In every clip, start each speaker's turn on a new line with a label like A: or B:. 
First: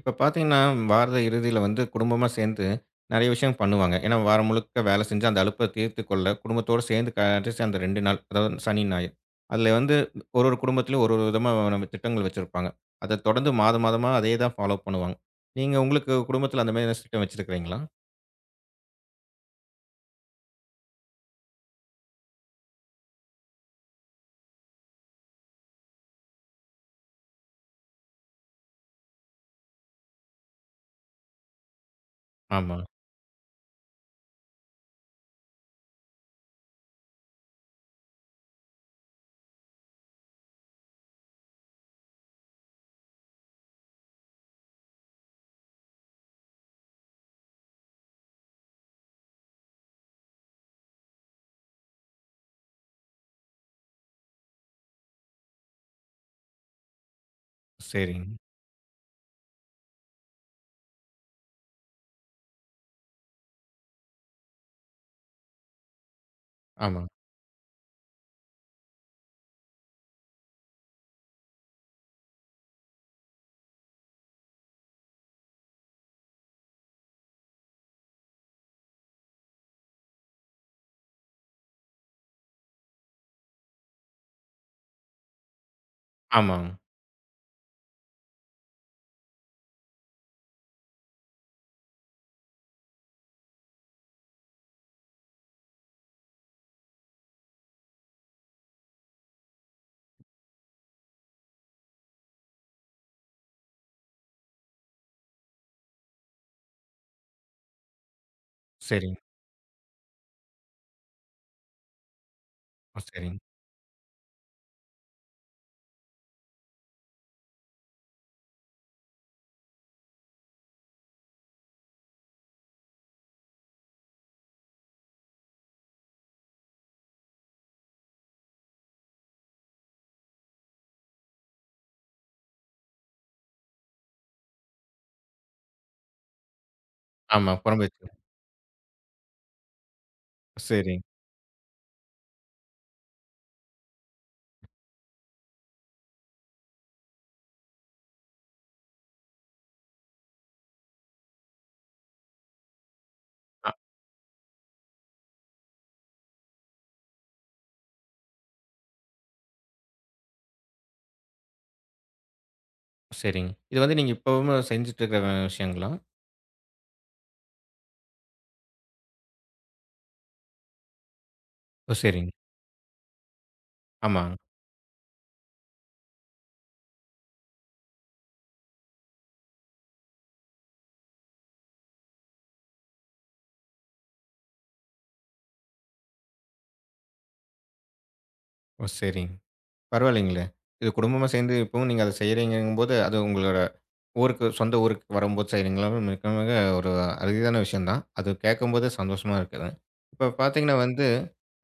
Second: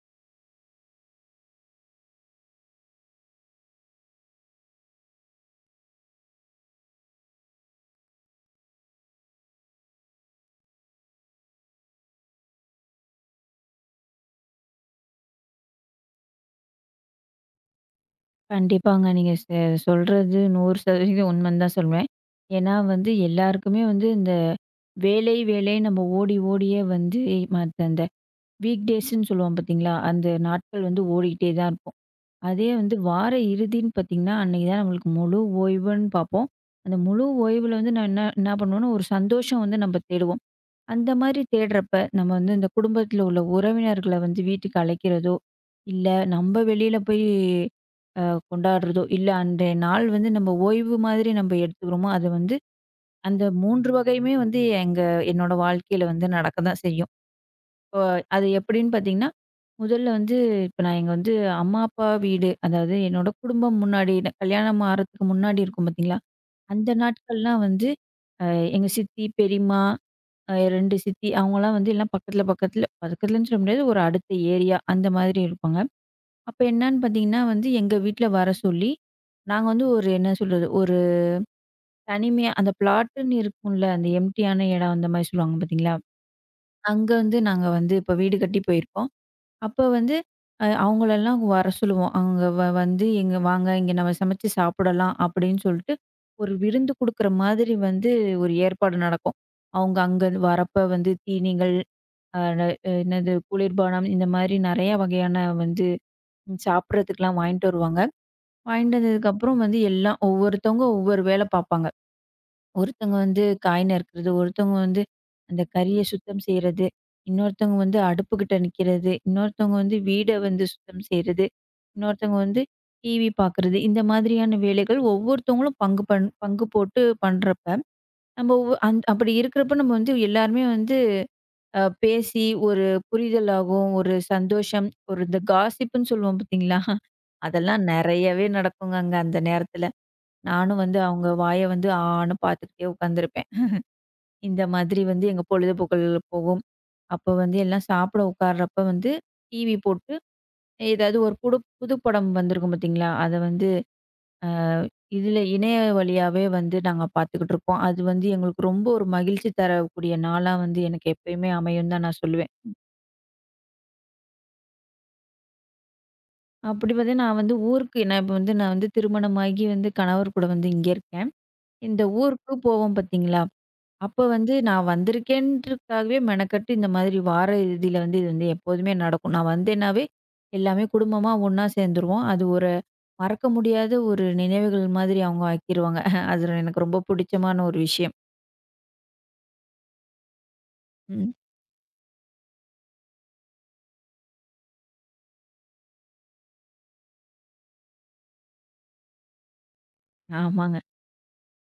A: இப்ப பார்த்தீங்கன்னா, வார இறுதியில வந்து குடும்பமா சேர்ந்து நெறைய விஷயம் பண்ணுவாங்க. ஏன்னா, வாரம் முழுக்க வேலை செஞ்சு அந்த அலுப்ப தீர்த்துக் கொள்ள, குடும்பத்தோட சேர்ந்து கடைசி அந்த 2 நாள், அதாவது சனி, ஞாயிறு. அதில வந்து ஒரு ஒரு குடும்பத்திலும் ஒரு ஒரு விதமா நம்ம திட்டங்கள் வச்சிருப்பாங்க. அத தொடர்ந்து மாத மாதமா அதே தான் ஃபாலோ பண்ணுவாங்க. நீங்க உங்களுக்கு குடும்பத்தில அந்த மாரி ஏதாச்சும் திட்டம் வச்சிருக்கிறீங்களா?
B: கண்டிப்பாங்க. நீங்க சொல்றது 100% உண்மைன்னு தான் சொல்வேன். ஏன்னா வந்து எல்லாருக்குமே வந்து இந்த வேலை, வேலைன்னு நம்ம ஓடி ஓடியே வந்து மத்த அந்த வீக் டேஸ்ன்னு சொல்லுவோம் பார்த்தீங்களா? அந்த நாட்கள் வந்து ஓடிக்கிட்டே தான் இருக்கும். அதே
A: ஆமா.
B: வந்து வார இறுதின்னு பார்த்தீங்கன்னா, அன்னைக்கு தான் நம்மளுக்கு முழு ஓய்வுன்னு பார்ப்போம். அந்த முழு ஓய்வுல வந்து நான் என்ன என்ன பண்ணுவோம்னா, ஒரு சந்தோஷம் வந்து நம்ம தேடுவோம். அந்த மாரி தேடுறப்ப, நம்ம வந்து இந்த குடும்பத்தில உள்ள உறவினர்கள வந்து வீட்டுக்கு அழைக்கிறதோ, இல்ல நம்ம வெளியில போய் அ கொண்டாடுறதோ, இல்ல அன்றைய நாள் வந்து நம்ம ஓய்வு மாதிரி நம்ம எடுத்துக்கிறோமோ, அது வந்து அந்த 3 வகையுமே வந்து எங்க என்னோட வாழ்க்கையில வந்து நடக்க தான் செய்யும். இப்போ
A: சரிங்க.
B: அது எப்படின்னு பார்த்தீங்கன்னா, முதல்ல வந்து இப்ப நான் எங்க வந்து அம்மா, அப்பா வீடு, அதாவது என்னோட குடும்பம் முன்னாடி கல்யாணம் ஆறதுக்கு முன்னாடி இருக்கும் பார்த்தீங்களா, அந்த
A: ஆமா.
B: நாட்கள்லாம் வந்து அ எங்க சித்தி, பெரியம்மா 2 சித்தி அவங்கலாம் வந்து எல்லாம் பக்கத்துல, பக்கத்துல பக்கத்துலன்னு சொல்ல முடியாது. ஒரு அடுத்த ஏரியா அந்த மாதிரி இருப்பாங்க. அப்ப என்னான்னு பார்த்தீங்கன்னா வந்து, எங்க வீட்ல வர சொல்லி, நாங்க வந்து ஒரு என்ன சொல்றது, ஒரு தனிமையா அந்த பிளாட்டுன்னு இருக்கும்ல, அந்த எம்ப்டியான இடம் அந்த மாரி சொல்லுவாங்க பார்த்தீங்களா?
A: ஆமாங்க.
B: அங்க வந்து நாங்க வந்து இப்ப வீடு கட்டி போயிருக்கோம். அப்ப வந்து அவங்களெல்லாம் வர சொல்லுவோம். அவங்க வந்து "எங்க வாங்க, இங்க நம்ம சமைச்சு சாப்பிடலாம்." அப்படின்னு சொல்லிட்டு, ஒரு விருந்து குடுக்குற மாதிரி வந்து ஒரு ஏற்பாடு நடக்கும். அவங்க அங்க வரப்ப வந்து தீனிகள் அ ந என்னது குளிர்பானம் இந்த மாதிரி நெறைய வகையான வந்து சாப்பிட்றதுக்குலாம் வாங்கிட்டு வருவாங்க. வாங்கிட்டு
A: சரிங்க.
B: வந்ததுக்கப்புறம் வந்து எல்லாம் ஒவ்வொருத்தவங்க ஒவ்வொரு வேலை பார்ப்பாங்க. ஒருத்தவங்க
A: சரிங்க.
B: வந்து காய் நறுக்கிறது, ஒருத்தவங்க வந்து அந்த கறிய சுத்தம் செய்றது, இன்னொருத்தவங்க வந்து அடுப்புகிட்ட நிக்கிறது, இன்னொருத்தவங்க வந்து வீட வந்து சுத்தம் செய்றது, இன்னொருத்தவங்க வந்து டிவி பார்க்குறது. இந்த மாதிரியான வேலைகள் ஒவ்வொருத்தவங்களும் பங்கு போட்டு பண்றப்ப, நம்ம ஒவ் அந் அப்படி இருக்கிறப்ப நம்ம வந்து எல்லாருமே வந்து பேசி ஒரு புரிதலாகும், ஒரு சந்தோஷம், ஒரு இந்த காசிப்புன்னு சொல்லுவோம் பார்த்தீங்களா?
A: ஆமா.
B: அதெல்லாம்
A: புறம்பேச்சு.
B: நெறையவே நடக்குங்க அங்க அந்த நேரத்துல. நானும் வந்து
A: சரிங்க.
B: அவங்க வாய வந்து ஆன்னு பார்த்துக்கிட்டே உட்காந்துருப்பேன். இந்த மாதிரி வந்து எங்க பொழுதுபோக்கள் போகும். அப்போ வந்து எல்லாம் சாப்பிட உட்கார்றப்ப வந்து டிவி போட்டு ஏதாவது ஒரு புதுப்படம் வந்திருக்கும் பார்த்தீங்களா? அத வந்து
A: அ
B: அ இதுல இணைய வழியாவே வந்து நாங்க பார்த்துக்கிட்டு இருப்போம். அது வந்து எங்களுக்கு ரொம்ப ஒரு மகிழ்ச்சி தரக்கூடிய நாளா வந்து எனக்கு எப்பயுமே அமையும்னு தான் நான் சொல்லுவேன்.
A: சரிங்க. இது வந்து நீங்க இப்பவும் செஞ்சுட்டு இருக்கிற விஷயங்களா?
B: அப்படி பார்த்தீங்கன்னா, நான் வந்து திருமணமாகி வந்து கணவர் கூட வந்து இங்க இருக்கேன்.
A: ஓ!
B: இந்த
A: சரிங்க.
B: ஊருக்கு போவோம் பார்த்தீங்களா? அப்ப
A: ஆமாங்க.
B: வந்து நான் வந்திருக்கேன்றதுக்காகவே மெனக்கட்டு இந்த மாதிரி வார இறுதியில வந்து இது வந்து எப்போதுமே நடக்கும். நான் வந்தேன்னாவே எல்லாமே குடும்பமா ஒண்ணா சேர்ந்துருவோம். அது ஒரு மறக்க முடியாத ஒரு நினைவுகள் மாதிரி அவங்க ஆக்கிருவாங்க. அது எனக்கு ரொம்ப பிடிச்சமான ஒரு விஷயம்.
A: ஓ! சரிங்க. பரவாயில்லைங்களே! இது குடும்பமா
B: ம்.
A: சேர்ந்து இப்பவும் நீங்க அத செய்றீங்கங்கும்போது, அது உங்களோட ஊருக்கு சொந்த ஊருக்கு வரும்போது செய்றீங்களா? மிக மிக ஒரு அரிதான விஷயம் தான். அது கேட்கும்போதே சந்தோஷமா இருக்குது. இப்ப பார்த்தீங்கன்னா
B: ஆமாங்க.
A: வந்து,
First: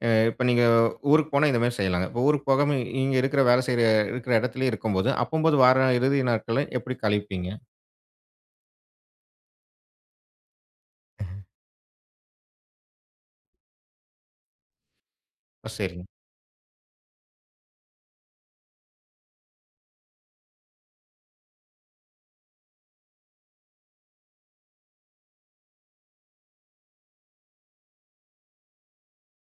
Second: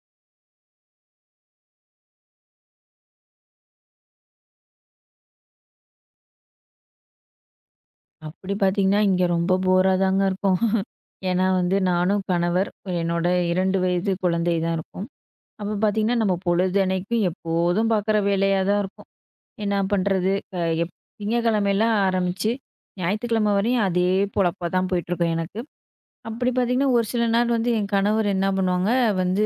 A: இப்ப நீங்க ஊருக்கு போனா இந்த மாரி செய்யலாங்க. இப்ப ஊருக்கு போகாம இங்க இருக்கிற வேலை செய்ற இருக்கிற இடத்திலேயே இருக்கும்போது, அப்பம்போது வார இறுதி நாட்கள எப்படி கழிப்பீங்க?
B: அப்படி பார்த்தீங்கன்னா, இங்க ரொம்ப போரா தாங்க இருக்கும். ஏன்னா வந்து நானும் கணவர், என்னோட 2 வயது குழந்தை தான் இருக்கும்.
A: ஓ!
B: அப்ப
A: சரிங்க.
B: பார்த்தீங்கன்னா, நம்ம பொழுதன்னைக்கும் எப்போதும் பார்க்குற வேலையா தான் இருக்கும். என்ன பண்றது? அ எப் திங்கட்கிழமையில ஆரம்பிச்சு, ஞாயித்துக்கிழமை வரையும் அதே பொழப்பா தான் போயிட்டுருக்கும் எனக்கு. அப்படி பார்த்தீங்கன்னா, ஒரு சில நாள் வந்து என் கணவர் என்ன பண்ணுவாங்க, வந்து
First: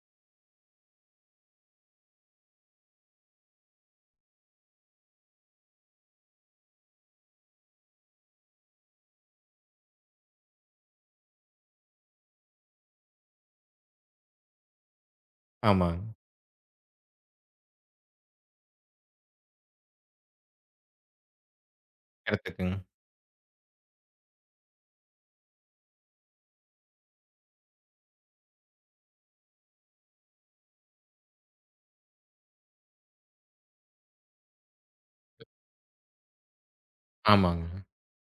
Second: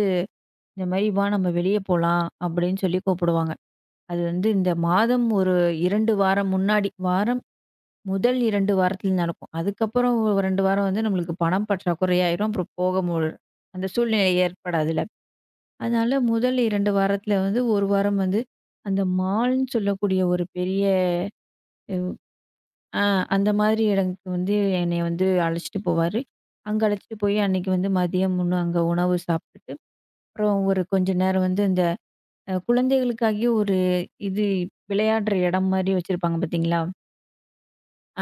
B: இந்த மாரி "வா நம்ம வெளிய போலாம்" அப்படின்னு சொல்லி கூப்பிடுவாங்க. அது வந்து இந்த மாதம் ஒரு 2 வாரம் முன்னாடி, வாரம் முதல் 2 வாரத்துல நடக்கும். அதுக்கப்புறம் ஒரு 2 வாரம் வந்து நம்மளுக்கு பணம் பற்றாக்குறையாயிரும். அப்புறம் போக மு அந்த சூழ்நிலை ஏற்படாதுல்ல.
A: ஆமாங்க.
B: அதனால முதல் 2 வாரத்துல வந்து 1 வாரம் வந்து, அந்த மால்ன்னு சொல்லக்கூடிய ஒரு பெரிய வ்
A: இடத்துக்குங்க.
B: அ அந்த மாதிரி இடத்துக்கு வந்து என்னைய வந்து அழைச்சிட்டு போவாரு. அங்க அழைச்சிட்டு போய் அன்னைக்கு வந்து மதியம் அங்க உணவு சாப்பிட்டுட்டு, அப்புறம் ஒரு கொஞ்ச நேரம் வந்து இந்த குழந்தைகளுக்காகவே ஒரு இது விளையாடுற இடம் மாரி வச்சிருப்பாங்க பார்த்தீங்களா?
A: ஆமாங்க.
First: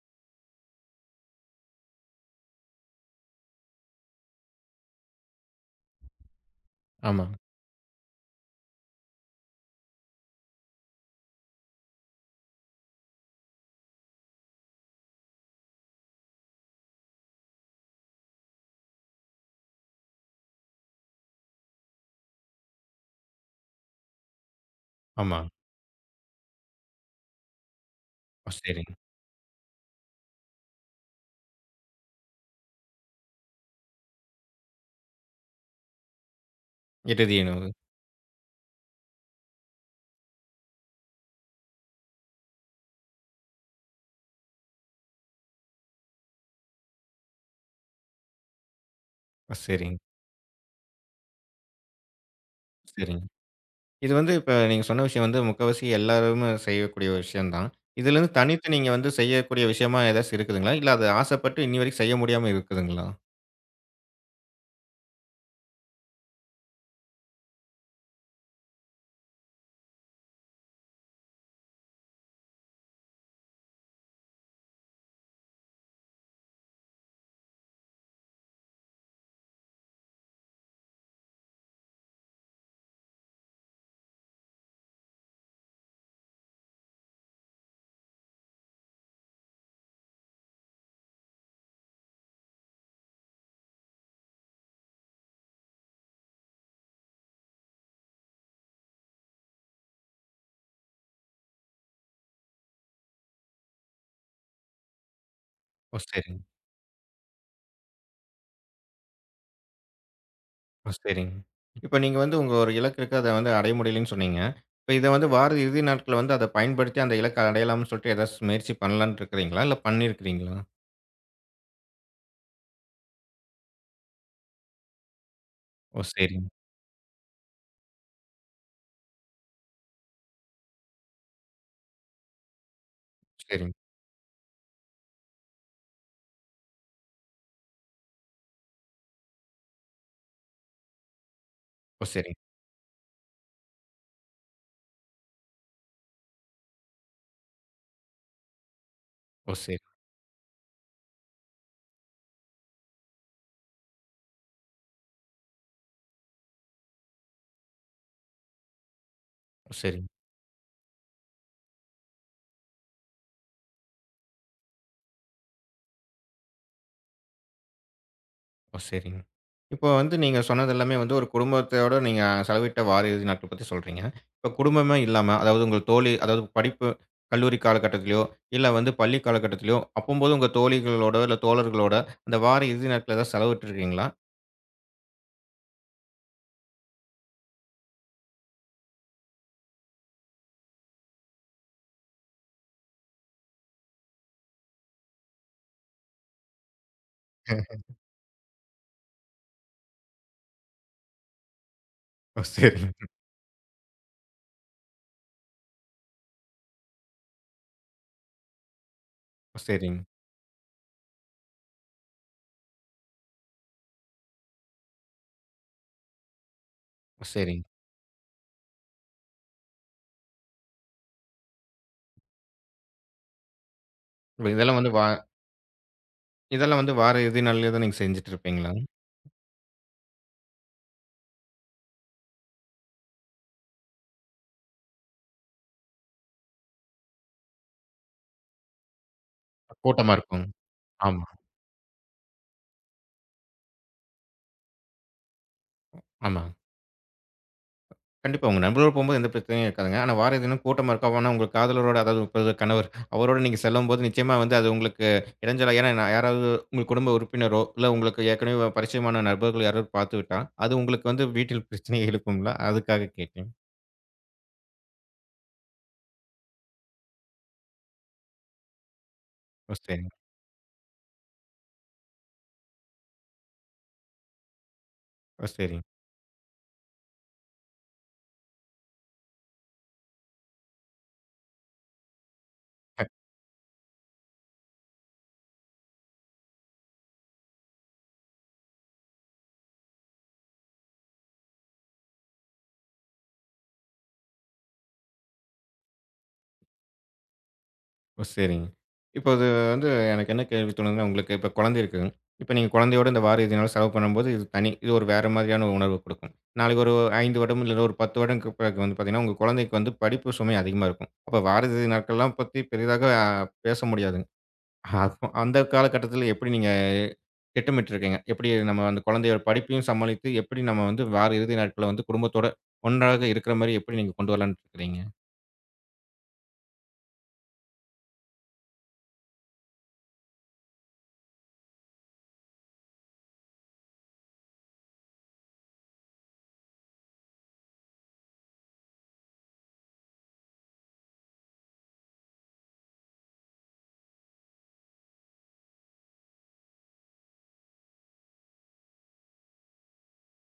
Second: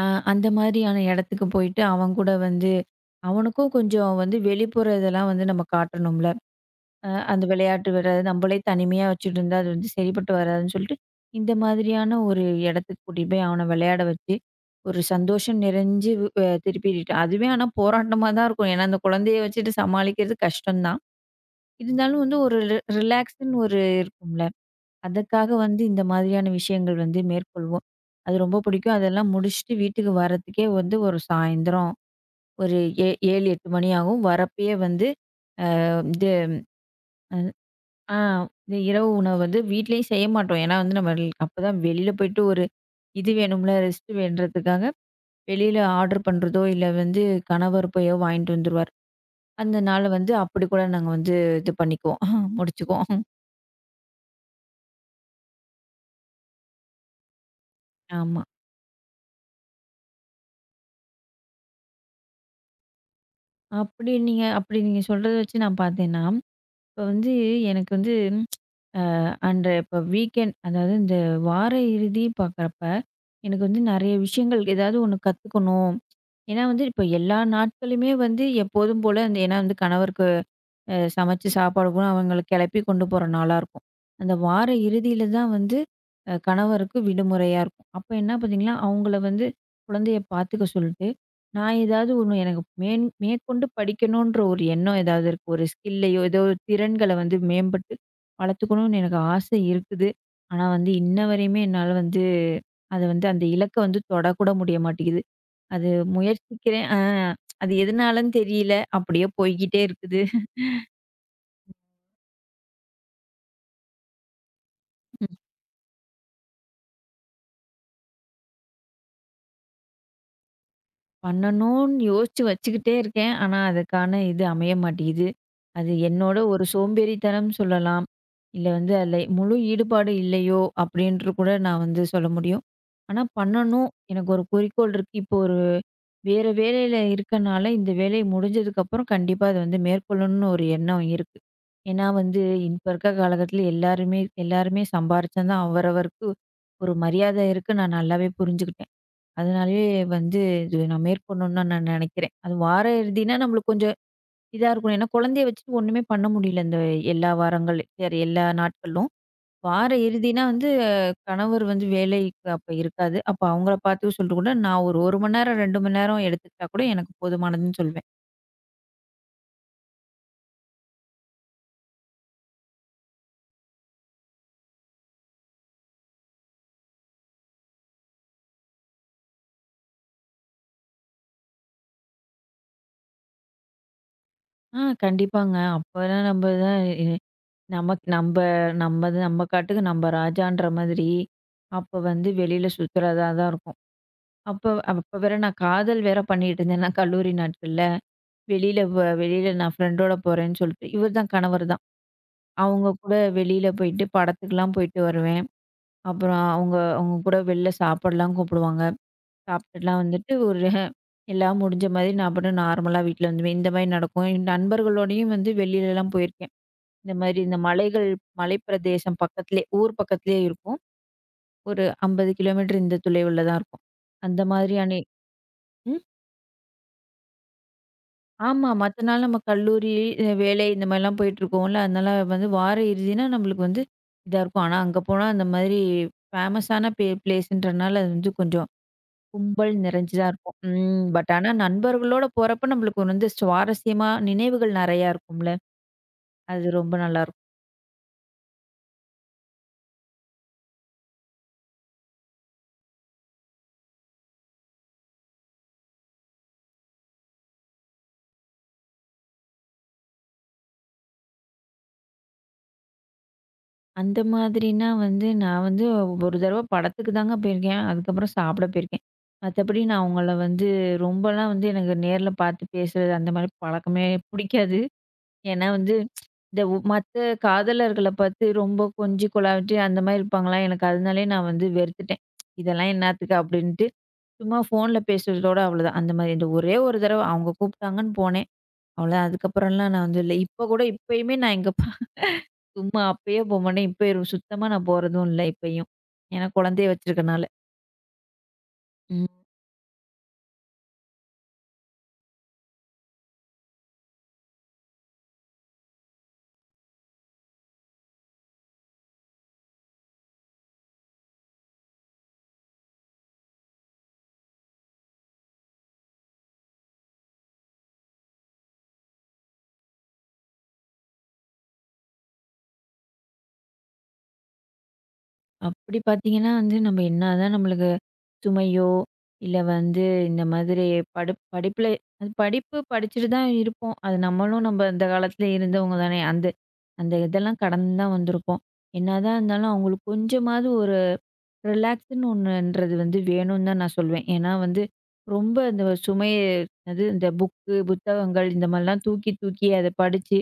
B: அ அந்த மாதிரியான இடத்துக்கு போயிட்டு அவன் கூட வந்து அவனுக்கும் கொஞ்சம் வந்து வெளிப்புற இதெல்லாம் வந்து நம்ம காட்டணும்ல.
A: ஆமாங்க.
B: அந்த விளையாட்டு வராது. நம்மளே தனிமையா வச்சுட்டு இருந்தா, அது வந்து சரிப்பட்டு வராதுன்னு சொல்லிட்டு, இந்த மாதிரியான ஒரு இடத்துக்கு கூட்டிட்டு போய் அவன விளையாட வச்சு, ஒரு சந்தோஷம் நிறைஞ்சு அ திருப்பி ரிட்ட அதுவே ஆனா போராட்டமா தான் இருக்கும். ஏன்னா, அந்த குழந்தைய வச்சுட்டு சமாளிக்கிறது கஷ்டம் தான். இருந்தாலும் வந்து ஒரு ரிலாக்ஸ்ன்னு ஒரு இருக்கும்ல. அதற்காக
A: ஆமாங்க.
B: வந்து இந்த மாதிரியான விஷயங்கள் வந்து மேற்கொள்வோம். அது
A: ஓ!
B: ரொம்ப
A: சரிங்க.
B: பிடிக்கும். அதெல்லாம் முடிச்சுட்டு வீட்டுக்கு வரதுக்கே வந்து ஒரு சாயந்தரம் ஒரு 7, 8 மணி ஆகும். வரப்பயே வந்து அ இது
A: இறுதி உணவு.
B: ஆ இந்த இரவு உணவு வந்து வீட்லயும் செய்ய மாட்டோம். ஏன்னா வந்து நம்ம அப்பதான் வெளியில போயிட்டு ஒரு இது வேணும்ல, ரெஸ்ட் வேணுன்றதுக்காக வெளியில ஆர்டர் பண்றதோ, இல்ல வந்து கணவர் போயோ வாங்கிட்டு வந்துருவாரு.
A: ஓ!
B: அந்த
A: சரிங்க.
B: நாள் வந்து அப்படி கூட நாங்க வந்து இது பண்ணிக்குவோம்.
A: சரிங்க.
B: முடிச்சுக்குவோம்.
A: இது வந்து இப்ப நீங்க சொன்ன விஷயம் வந்து முக்காவாசி எல்லாருமே செய்யக்கூடிய விஷயம் தான். இதுலருந்து
B: ஆமா.
A: தனித்து நீங்க வந்து செய்யக்கூடிய விஷயமா ஏதாச்சும் இருக்குதுங்களா? இல்ல அது ஆசைப்பட்டு இன்னி வரைக்கும் செய்ய முடியாம இருக்குதுங்களா?
B: அப்படி நீங்க சொல்றத வச்சு நான் பார்த்தேன்னா, இப்ப வந்து எனக்கு வந்து அண்ட் இப்போ வீக்கெண்ட் அதாவது இந்த வார இறுதி பார்க்குறப்ப எனக்கு வந்து நிறைய விஷயங்கள் ஏதாவது ஒன்று கற்றுக்கணும் ஏன்னா வந்து இப்போ எல்லா நாட்களுமே வந்து எப்போதும் போல் அந்த ஏன்னா வந்து கணவருக்கு சமைச்சு சாப்பாடு கூட அவங்கள கிளப்பி கொண்டு போற நாளா இருக்கும். அந்த வார இறுதியில தான் வந்து கணவருக்கு விடுமுறையா இருக்கும். அப்ப என்ன பார்த்தீங்கன்னா, அவங்கள வந்து குழந்தைய பார்த்துக்க சொல்லிட்டு, நான் ஏதாவது ஒண்ணு எனக்கு மேன் மேற்கொண்டு படிக்கணுன்ற ஒரு எண்ணம் ஏதாவது இருக்கு. ஒரு ஸ்கில்லையோ, ஏதோ ஒரு திறன்கள வந்து மேம்பட்டு வளர்த்துக்கணும்னு எனக்கு ஆசை இருக்குது. ஆனா வந்து இன்ன வரையுமே என்னால வந்து அத வந்து அந்த இலக்க வந்து தொடக்கூட முடிய மாட்டேங்குது. அது
A: ஓ! சரிங்க.
B: முயற்சிக்கிறேன். அது எதனாலன்னு தெரியல. அப்படியே போய்க்கிட்டே இருக்குது.
A: ஓ! சரிங்க. இப்ப நீங்க வந்து உங்க ஒரு இலக்கு இருக்கு. அத வந்து அடைய முடியலன்னு சொன்னீங்க. இப்ப இத வந்து வார இறுதி நாட்கள்ல வந்து அத பயன்படுத்தி அந்த இலக்க அடையலாம்ன்னு சொல்லிட்டு ஏதாச்சும் முயற்சி பண்ணலான்னு இருக்கிறீங்களா? இல்ல பண்ணியிருக்கிறீங்களா?
B: பண்ணணும்னு யோசிச்சு வச்சுக்கிட்டே இருக்கேன். ஆனா, அதுக்கான இது அமைய மாட்டேங்குது. அது
A: ஓ!
B: என்னோட
A: சரிங்க,
B: ஒரு சோம்பேறித்தனம் சொல்லலாம். இல்ல வந்து அதில முழு ஈடுபாடு இல்லையோ! அப்படின்ட்டு கூட நான் வந்து சொல்ல முடியும். ஆனா
A: சரிங்க.
B: பண்ணணும். எனக்கு ஒரு குறிக்கோள் இருக்கு. இப்போ ஒரு வேற வேலையில இருக்கனால, இந்த வேலை முடிஞ்சதுக்கப்புறம் கண்டிப்பா அத வந்து மேற்கொள்ளணும்னு ஒரு எண்ணம் இருக்கு. ஏன்னா
A: ஓ! சரிங்க,
B: வந்து இப்ப இருக்க காலகட்டத்தில எல்லாருமே எல்லாருமே சம்பாரிச்சா தான் அவரவருக்கு ஒரு மரியாதை இருக்குன்னு நான் நல்லாவே புரிஞ்சுக்கிட்டேன்.
A: ஓ! சரி, ஓ! சரி,
B: அதனாலயே வந்து இது நான் மேற்கொள்ளணும்னு தான் நான் நினைக்கிறேன். அது வார இறுதினா நம்மளுக்கு கொஞ்சம் இதா இருக்கணும். ஏன்னா குழந்தைய வச்சுட்டு ஒண்ணுமே பண்ண முடியல இந்த எல்லா வாரங்கள் வேற எல்லா நாட்களும்.
A: ஓ!
B: வார
A: சரி.
B: இறுதினா வந்து கணவர் வந்து வேலைக்கு அப்ப இருக்காது. அப்ப அவங்கள பார்த்துக்க சொல்லிட்டு கூட நான் ஒரு 1 மணி நேரம் 2 மணி நேரம் எடுத்துக்கிட்டா கூட எனக்கு போதுமானதுன்னு சொல்வேன்.
A: ஓ! சரிங்க. இப்போ வந்து நீங்க சொன்னது எல்லாமே வந்து ஒரு குடும்பத்தோட நீங்க செலவிட்ட வார இறுதி நாட்கள் பத்தி சொல்றீங்க. இப்ப குடும்பமே இல்லாம, அதாவது உங்க தோழி அதாவது படிப்பு கல்லூரி காலகட்டத்திலயோ, இல்ல வந்து பள்ளி காலகட்டத்திலயோ, அப்பம்போது உங்க தோழிகளோட, இல்ல தோழர்களோட அந்த வார இறுதி நாட்கள ஏதாவது செலவிட்டுருக்கீங்களா?
B: ஆ கண்டிப்பாங்க. அப்பதான் நம்ம தான் இ நமக்கு நம்ப நம்பது நம்ம காட்டுக்கு நம்ம ராஜான்ற மாதிரி. அப்ப வந்து வெளியில சுத்துறதா தான் இருக்கும். அப்ப அப்ப வேற நான் காதல் வேற பண்ணிட்டு இருந்தேன் நான் கல்லூரி நாட்கள்ல. வெளியில வ வெளியில நான் ஃப்ரெண்டோட போறேன்னு சொல்லிட்டு இவர் தான் கணவர் தான்.
A: ஓ!
B: அவங்க
A: சரிங்க.
B: கூட வெளியில போயிட்டு படத்துக்குலாம் போயிட்டு வருவேன். அப்புறம் அவங்க அவங்க கூட வெளில சாப்பிடலாம் கூப்பிடுவாங்க.
A: ஓ! சரிங்க,
B: சாப்பிட்டுலாம் வந்துட்டு ஒரு எல்லாம் முடிஞ்ச மாதிரி நான் பாட்டுக்கு நார்மலா வீட்ல வந்துருவேன். இந்த மாதிரி நடக்கும். என் நண்பர்களோடையும் வந்து வெளியிலலாம் போயிருக்கேன். இந்த
A: ஓ!
B: மாதிரி இந்த
A: சரிங்க.
B: மலைகள் மலைப்பிரதேசம் பக்கத்திலேயே ஊர் பக்கத்திலேயே இருக்கும். ஒரு 50 கிலோமீட்டர் இந்த தொலைவுல தான் இருக்கும். அந்த
A: இப்ப இதெல்லாம் வந்து
B: மாதிரியான
A: இதெல்லாம் வந்து வார இறுதி நாள்ல தான் நீங்க செஞ்சுட்டு
B: ஆமா.
A: இருப்பீங்களா?
B: மத்த நாள் நம்ம கல்லூரி, வேலை இந்த மாரிலாம் போயிட்டுருக்கோம்ல. அதனால வந்து வார இறுதினா நம்மளுக்கு வந்து இதா இருக்கும். ஆனா அங்க போனா அந்த மாதிரி ஃபேமஸான பிளேஸ்ன்றனால அது வந்து கொஞ்சம் கும்பல்
A: கூட்டமா
B: நிறைஞ்சதா
A: இருக்கும்.
B: இருக்கும். ம்.
A: ஆமா,
B: பட் ஆனா நண்பர்களோட போறப்ப நம்மளுக்கு வந்து சுவாரஸ்யமா நினைவுகள் நெறையா இருக்கும்ல.
A: ஆமா.
B: அது ரொம்ப நல்லாருக்கும்.
A: கண்டிப்பா. உங்க நண்பர்களோட போம்போது எந்த பிரச்சனையும் இருக்காதுங்க. ஆனா வார இறுதியிலும் கூட்டமா இருக்கும். அப்போனா உங்க காதலரோட அதாவது இப்ப கணவர் அவரோட நீங்க செல்லும்போது நிச்சயமா வந்து அது உங்களுக்கு இடைஞ்சலா ஏன்னா நான் யாராவது உங்க குடும்ப உறுப்பினரோ, இல்ல உங்களுக்கு ஏற்கனவே பரிச்சயமான நண்பர்கள் யாராவது பார்த்துவிட்டா, அது உங்களுக்கு வந்து வீட்டில் பிரச்சனையை எழுப்பும்ல? அதுக்காக கேட்டேன்.
B: அந்த மாதிரினா வந்து நான் வந்து ஒரு தடவ படத்துக்கு தாங்க போயிருக்கேன். அதுக்கப்புறம் சாப்பிட போயிருக்கேன்.
A: ஓ!
B: மத்தபடி நான்
A: சரிங்க.
B: அவங்கள வந்து ரொம்பலாம் வந்து எனக்கு நேர்ல பார்த்து பேசுறது அந்த மாரி பழக்கமே புடிக்காது.
A: ஓ!
B: ஏன்னா
A: சரிங்க.
B: வந்து இந்த மத்த காதலர்கள பார்த்து ரொம்ப கொஞ்சி குழாவிட்டு அந்த மாரி இருப்பாங்களா, எனக்கு அதனாலயே நான் வந்து வெறுத்துட்டேன். இதெல்லாம் என்னாத்துக்கு அப்டின்ட்டு, சும்மா ஃபோன்ல பேசுறதோட அவ்வளோதான். அந்த மாரி இந்த ஒரே ஒரு தடவ அவங்க கூப்ட்டாங்கன்னு போனேன். அவ்வளோதான். அதுக்கப்புறம்லாம் நான் வந்து இல்ல. இப்ப கூட இப்பயுமே நான் எங்கப்பா சும்மா அப்பயே போமாட்டேன். இப்ப சுத்தமா நான் போறதும் இல்ல இப்பயும். ஏன்னா குழந்தைய வச்சிருக்கனால.
A: ஓ! சரிங்க. இப்போ
B: ம்.
A: அது வந்து எனக்கு என்ன கேள்வி தோணுதுன்னா, உங்களுக்கு இப்ப குழந்தை இருக்கு. இப்ப நீங்க குழந்தையோட இந்த வார இறுதி நாள் செலவு பண்ணும்போது, இது தனி இது ஒரு வேற மாதிரியான உணர்வு குடுக்கும். நாளைக்கு ஒரு 5 வருடம் இல்ல ஒரு 10 வருடம்க்கு பிறகு வந்து பார்த்தீங்கன்னா, உங்க குழந்தைக்கு வந்து படிப்பு சுமை அதிகமா இருக்கும். அப்ப வார இறுதி நாட்கள்லாம் பத்தி பெரிதாக பேச முடியாதுங்க. அப்போ அந்த காலகட்டத்தில எப்படி நீங்க திட்டமிட்டுருக்கீங்க? எப்படி நம்ம அந்த குழந்தையோட படிப்பையும் சமாளித்து, எப்படி நம்ம வந்து வார இறுதி நாட்கள வந்து குடும்பத்தோட ஒன்றாக இருக்கிற மாரி எப்படி நீங்க கொண்டு வரலான்ட்டு இருக்கிறீங்க?
B: அப்படி பார்த்தீங்கன்னா வந்து, நம்ம என்னாதான் நம்மளுக்கு சுமையோ, இல்ல வந்து இந்த மாதிரி படிப்புல அது படிப்பு படிச்சுட்டு தான் இருப்போம். அது நம்மளும் நம்ம அந்த காலத்துல இருந்தவங்க தானே! அந்த அந்த இதெல்லாம் கடந்து தான் வந்திருப்போம். என்னதான் இருந்தாலும் அவங்களுக்கு கொஞ்சமாவது ஒரு ரிலாக்ஸ்ன்னு ஒண்ணுன்றது வந்து வேணும்னு தான் நான் சொல்வேன். ஏன்னா வந்து ரொம்ப அந்த சுமைய அது இந்த புக்கு, புத்தகங்கள் இந்த மாரிலாம் தூக்கி தூக்கி அத படிச்சு,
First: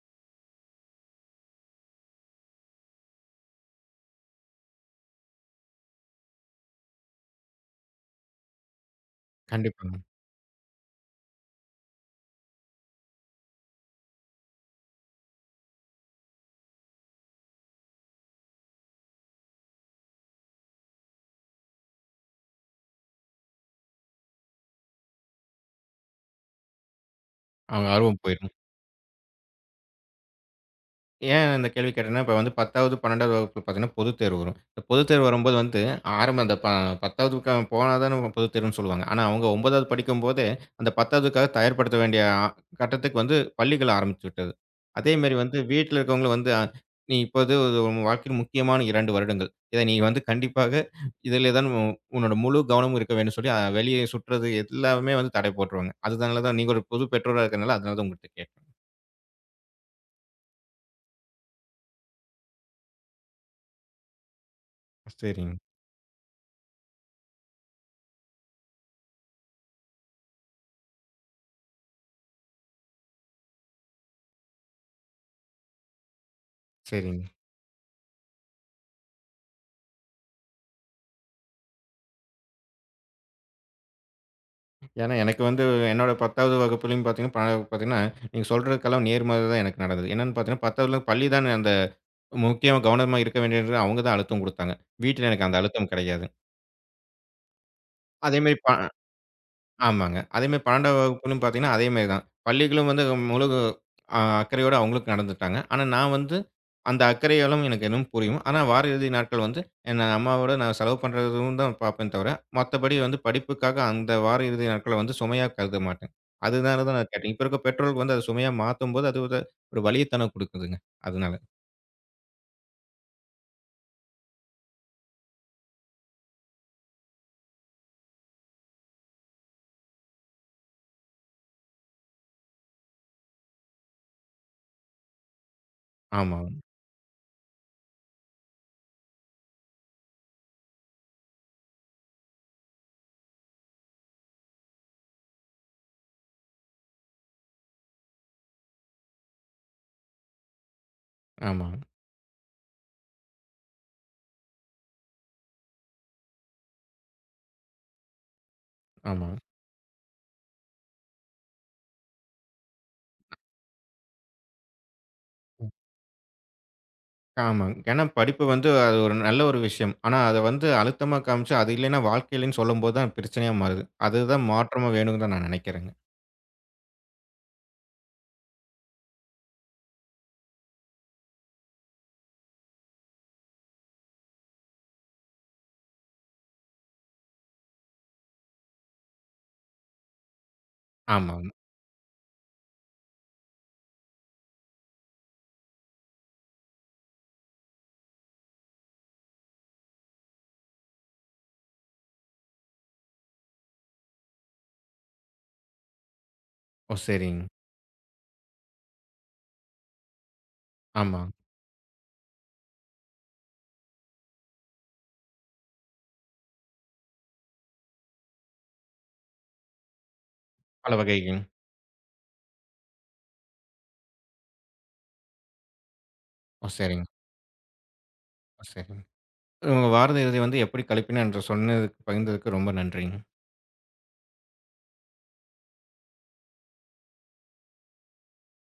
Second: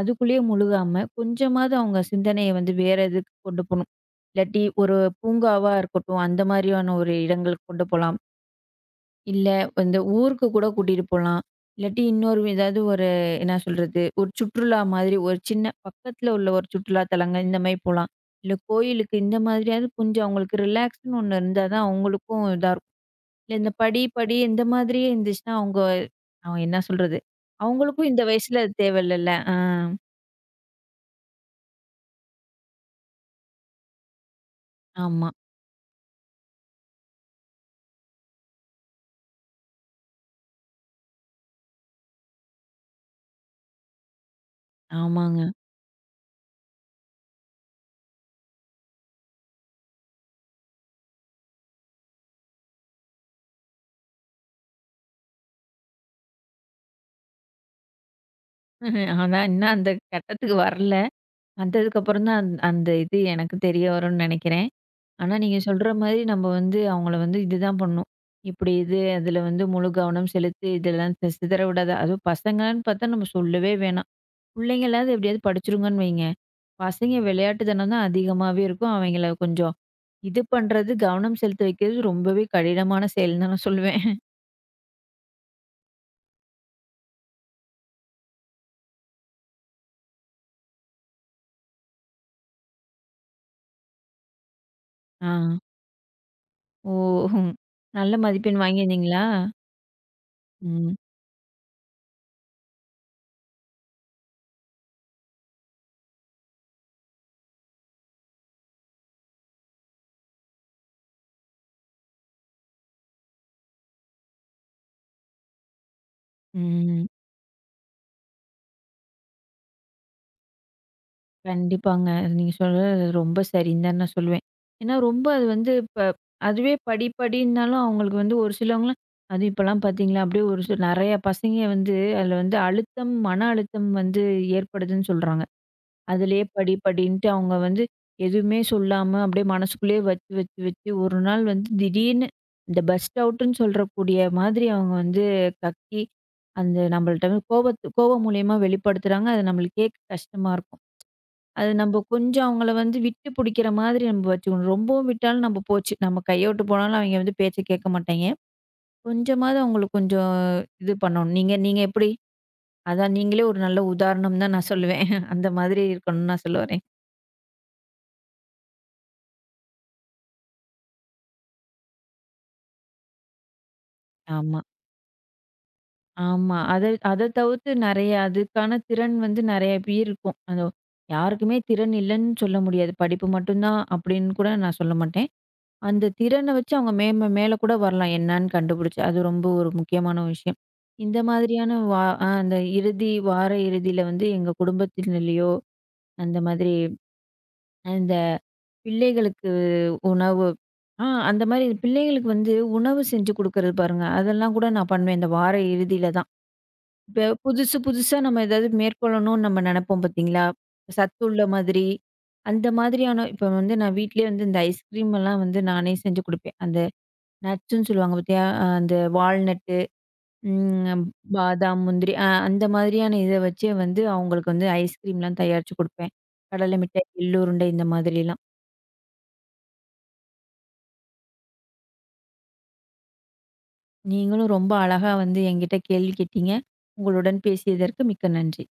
B: அதுக்குள்ளேயே முழுகாம, கொஞ்சமாவது அவங்க சிந்தனைய வந்து வேற இதுக்கு கொண்டு போணும். இல்லாட்டி ஒரு பூங்காவா இருக்கட்டும், அந்த மாரியான ஒரு இடங்களுக்கு கொண்டு போலாம். இல்ல
A: கண்டிப்பாங்க.
B: இந்த ஊருக்கு கூட கூட்டிட்டு போலாம். இல்லாட்டி இன்னொரு ஏதாவது ஒரு என்ன சொல்றது, ஒரு சுற்றுலா மாதிரி ஒரு சின்ன பக்கத்துல உள்ள ஒரு சுற்றுலா தலங்கள் இந்த மாரி போலாம். இல்ல கோயிலுக்கு இந்த மாதிரியாவது கொஞ்சம் அவங்களுக்கு ரிலாக்ஸ்ன்னு ஒண்ணு இருந்தா தான் அவங்களுக்கும் இதா இருக்கும். இல்ல இந்த படி, படி இந்த மாதிரியே இருந்துச்சுன்னா அவங்க அவன் என்ன சொல்றது,
A: அவங்க
B: அவங்களுக்கும்
A: ஆர்வம்
B: இந்த
A: போயிரும்.
B: வயசுல அது தேவையில்லல்ல. ஆ,
A: ஏன் இந்த கேள்வி கேட்டேன்னா, இப்ப வந்து 10வது, 12வது வகுப்பு பார்த்தீங்கன்னா, பொதுத்தேர்வு வரும். இந்த பொதுத்தேர்வு
B: ஆமா,
A: வரும்போது வந்து ஆரம்ப அந்த 10வதுக்கு போனா தான பொதுத்தேர்வுன்னு சொல்லுவாங்க. ஆனா, அவங்க 9வது படிக்கும்போதே, அந்த 10வதுக்காக தயார்படுத்த வேண்டிய கட்டத்துக்கு வந்து பள்ளிகள் ஆரம்பித்து விட்டது. அதேமாரி
B: ஆமாங்க.
A: வந்து வீட்ல இருக்கவங்களும் வந்து, "நீ இப்போது ஒரு உன் வாழ்க்கையில் முக்கியமான 2 வருடங்கள். இத நீ வந்து கண்டிப்பாக இதிலே தான் உன்னோட முழு கவனமும் இருக்க வேண்டும்" சொல்லி வெளியே சுற்றுறது எல்லாமே வந்து தடை போட்டுருவாங்க. அதனால தான் நீங்க ஒரு புது பெற்றோரா இருக்கிறனால, அதனால தான் உங்கள்ட்ட கேட்டேன்.
B: ஆனா இன்னும் அந்த கட்டத்துக்கு வரல. வந்ததுக்கப்புறம் தான் அந்த இது எனக்கு தெரிய வரும்னு நினைக்கிறேன். ஆனா,
A: சரிங்க,
B: நீங்க சொல்ற மாரி நம்ம வந்து அவங்கள வந்து இதுதான் பண்ணணும். இப்படி இது அதில வந்து முழு கவனம் செலுத்தி இதெல்லாம் சிதற விடாத. அதுவும் பசங்கன்னு பார்த்தா நம்ம சொல்லவே வேணாம். புள்ளைங்களாவது எப்படியாவது படிச்சுருங்கன்னு வைங்க. பசங்க
A: சரிங்க.
B: விளையாட்டுத்தனம் தான் அதிகமாவே இருக்கும். அவங்கள கொஞ்சம் இது பண்றது, கவனம் செலுத்த வைக்கிறது ரொம்பவே கடினமான செயல்ன்னு தான் நான் சொல்லுவேன்.
A: ஏன்னா, எனக்கு வந்து என்னோட 10வது வகுப்புலயும் பார்த்தீங்கன்னா, பார்த்தீங்கன்னா, நீங்க சொல்றதுக்கெல்லாம் நேர்மாறா தான் எனக்கு நடந்தது. என்னன்னு பார்த்தீங்கன்னா, 10வதுல பள்ளி தான் அந்த முக்கியமா கவனமா இருக்க வேண்டியது அவங்க தான் அழுத்தம் குடுத்தாங்க. வீட்ல
B: ஆ.
A: எனக்கு அந்த அழுத்தம் கிடையாது.
B: ஓ! ஹம். நல்ல
A: அதேமாரி
B: மதிப்பெண் வாங்கியிருந்தீங்களா?
A: ஆமாங்க. அதேமாரி
B: ம்.
A: 12ஆம் வகுப்புலயும் பார்த்தீங்கன்னா, அதேமாரி தான். பள்ளிகளும் வந்து முழு அக்கறையோட அவங்களும் நடந்துக்கிட்டாங்க. ஆனா, நான் வந்து அந்த அக்கறைகளும் எனக்கு இன்னும் புரியும். ஆனா, வார இறுதி நாட்கள் வந்து என் அம்மாவோட நான் செலவு பண்ணுறதும் தான் பார்ப்பேன் தவிர, மத்தபடி வந்து படிப்புக்காக அந்த வார இறுதி நாட்கள வந்து சுமையா கருத மாட்டேன். அதனால தான்
B: ம்.
A: நான் கேட்டேன். இப்ப இருக்க பெற்றோர்களுக்கு வந்து அத சுமையா மாத்தும்போது, அது ஒரு ஒரு வலிய தானே குடுக்குதுங்க. அதனால.
B: கண்டிப்பாங்க. அது நீங்க சொல்றது ரொம்ப சரின்னு தான் நான் சொல்லுவேன். ஏன்னா ரொம்ப அது வந்து இப்ப அதுவே படி படின்னாலும் அவங்களுக்கு வந்து ஒரு சிலவங்கலாம் அதுவும் இப்பலாம் பார்த்தீங்களா, அப்படியே ஒரு சில நெறைய பசங்க வந்து அதில வந்து அழுத்தம், மன அழுத்தம் வந்து ஏற்படுதுன்னு சொல்றாங்க. அதிலேயே
A: ஆமாங்க.
B: படி படின்ட்டு அவங்க வந்து எதுவுமே சொல்லாம அப்படியே மனசுக்குள்ளேயே வச்சு வச்சு வச்சு ஒரு நாள் வந்து திடீர்னு இந்த பர்ஸ்ட் அவுட்டுன்னு சொல்றக்கூடிய மாதிரி அவங்க வந்து கத்தி, அந்த நம்மள்ட்ட வந்து கோபம் மூலியமா வெளிப்படுத்துறாங்க. அது நம்மளுக்கு கேட்க கஷ்டமா இருக்கும். அது
A: ஆமாங்க.
B: நம்ம கொஞ்சம் அவங்கள வந்து விட்டு பிடிக்கிற மாதிரி நம்ம வச்சுக்கணும். ரொம்பவும் விட்டாலும் நம்ம போச்சு. நம்ம கைய விட்டு போனாலும் அவைங்க வந்து பேச்ச கேட்க மாட்டாய்ங்க.
A: ஆமாங்க.
B: கொஞ்சமாவது அவங்களுக்கு கொஞ்சம் இது பண்ணணும். நீங்க நீங்க எப்படி? அதான் நீங்களே ஒரு நல்ல உதாரணம் தான் நான் சொல்லுவேன். அந்த மாதிரி இருக்கணும்னு நான் சொல்ல வரேன்.
A: ஆமாங்க. ஏன்னா படிப்பு வந்து அது ஒரு நல்ல ஒரு விஷயம். ஆனா அத வந்து அழுத்தமா காமிச்சு, அது இல்லைன்னா வாழ்க்கை இல்லைன்னு சொல்லும்போது தான் பிரச்சனையா மாறுது. அதுதான்
B: ஆமா,
A: மாற்றமா வேணும்னு தான் நான் நினைக்கிறேங்க.
B: ஆமா. அத அத தவிர்த்து நெறைய அதுக்கான திறன் வந்து நெறைய பேர் இருக்கும். அது யாருக்குமே திறன் இல்லன்னு சொல்ல முடியாது. படிப்பு மட்டும் தான் அப்படின்னு கூட நான் சொல்ல மாட்டேன். அந்த திறன வச்சு அவங்க மேல கூட வரலாம் என்னான்னு கண்டுபிடிச்சு. அது ரொம்ப ஒரு முக்கியமான விஷயம். இந்த
A: ஆமாங்க.
B: மாதிரியான வா அ அந்த இறுதி வார இறுதியில வந்து எங்க குடும்பத்தினலயோ, அந்த மாதிரி அந்த பிள்ளைகளுக்கு உணவு அந்த மாரி பிள்ளைகளுக்கு வந்து உணவு செஞ்சு குடுக்குறது பாருங்க. அதெல்லாம் கூட நான் பண்ணுவேன் இந்த வார இறுதியில தான்.
A: ஓ!
B: இப்ப
A: சரிங்க.
B: புதுசு புதுசா நம்ம ஏதாவது மேற்கொள்ளணும்னு நம்ம நெனைப்போம் பார்த்தீங்களா?
A: ஆமா.
B: சத்துள்ள மாதிரி, அந்த மாதிரியான இப்ப வந்து நான் வீட்லயே வந்து இந்த ஐஸ்கிரீம் எல்லாம் வந்து நானே செஞ்சு குடுப்பேன். அந்த நட்ஸ்ன்னு சொல்லுவாங்க பார்த்தியா? அந்த வால்நட்டு,
A: பல
B: ம்
A: வகைகள்.
B: பாதாம், முந்திரி அந்த மாதிரியான இத வச்சே வந்து அவங்களுக்கு வந்து ஐஸ்கிரீம்லாம் தயாரிச்சு குடுப்பேன்.
A: ஓ!
B: கடலை
A: சரிங்க.
B: மிட்டாய், எள்ளுருண்டை இந்த மாதிரிலாம்.
A: ஓ! சரிங்க. உங்க வார இறுதி வந்து எப்படி கழிப்பின என்று சொன்னதுக்கு பகிர்ந்ததுக்கு ரொம்ப நன்றிங்க.
B: நீங்களும் ரொம்ப அழகா வந்து என்கிட்ட கேள்வி கேட்டீங்க. உங்களுடன் பேசியதற்கு மிக்க நன்றி.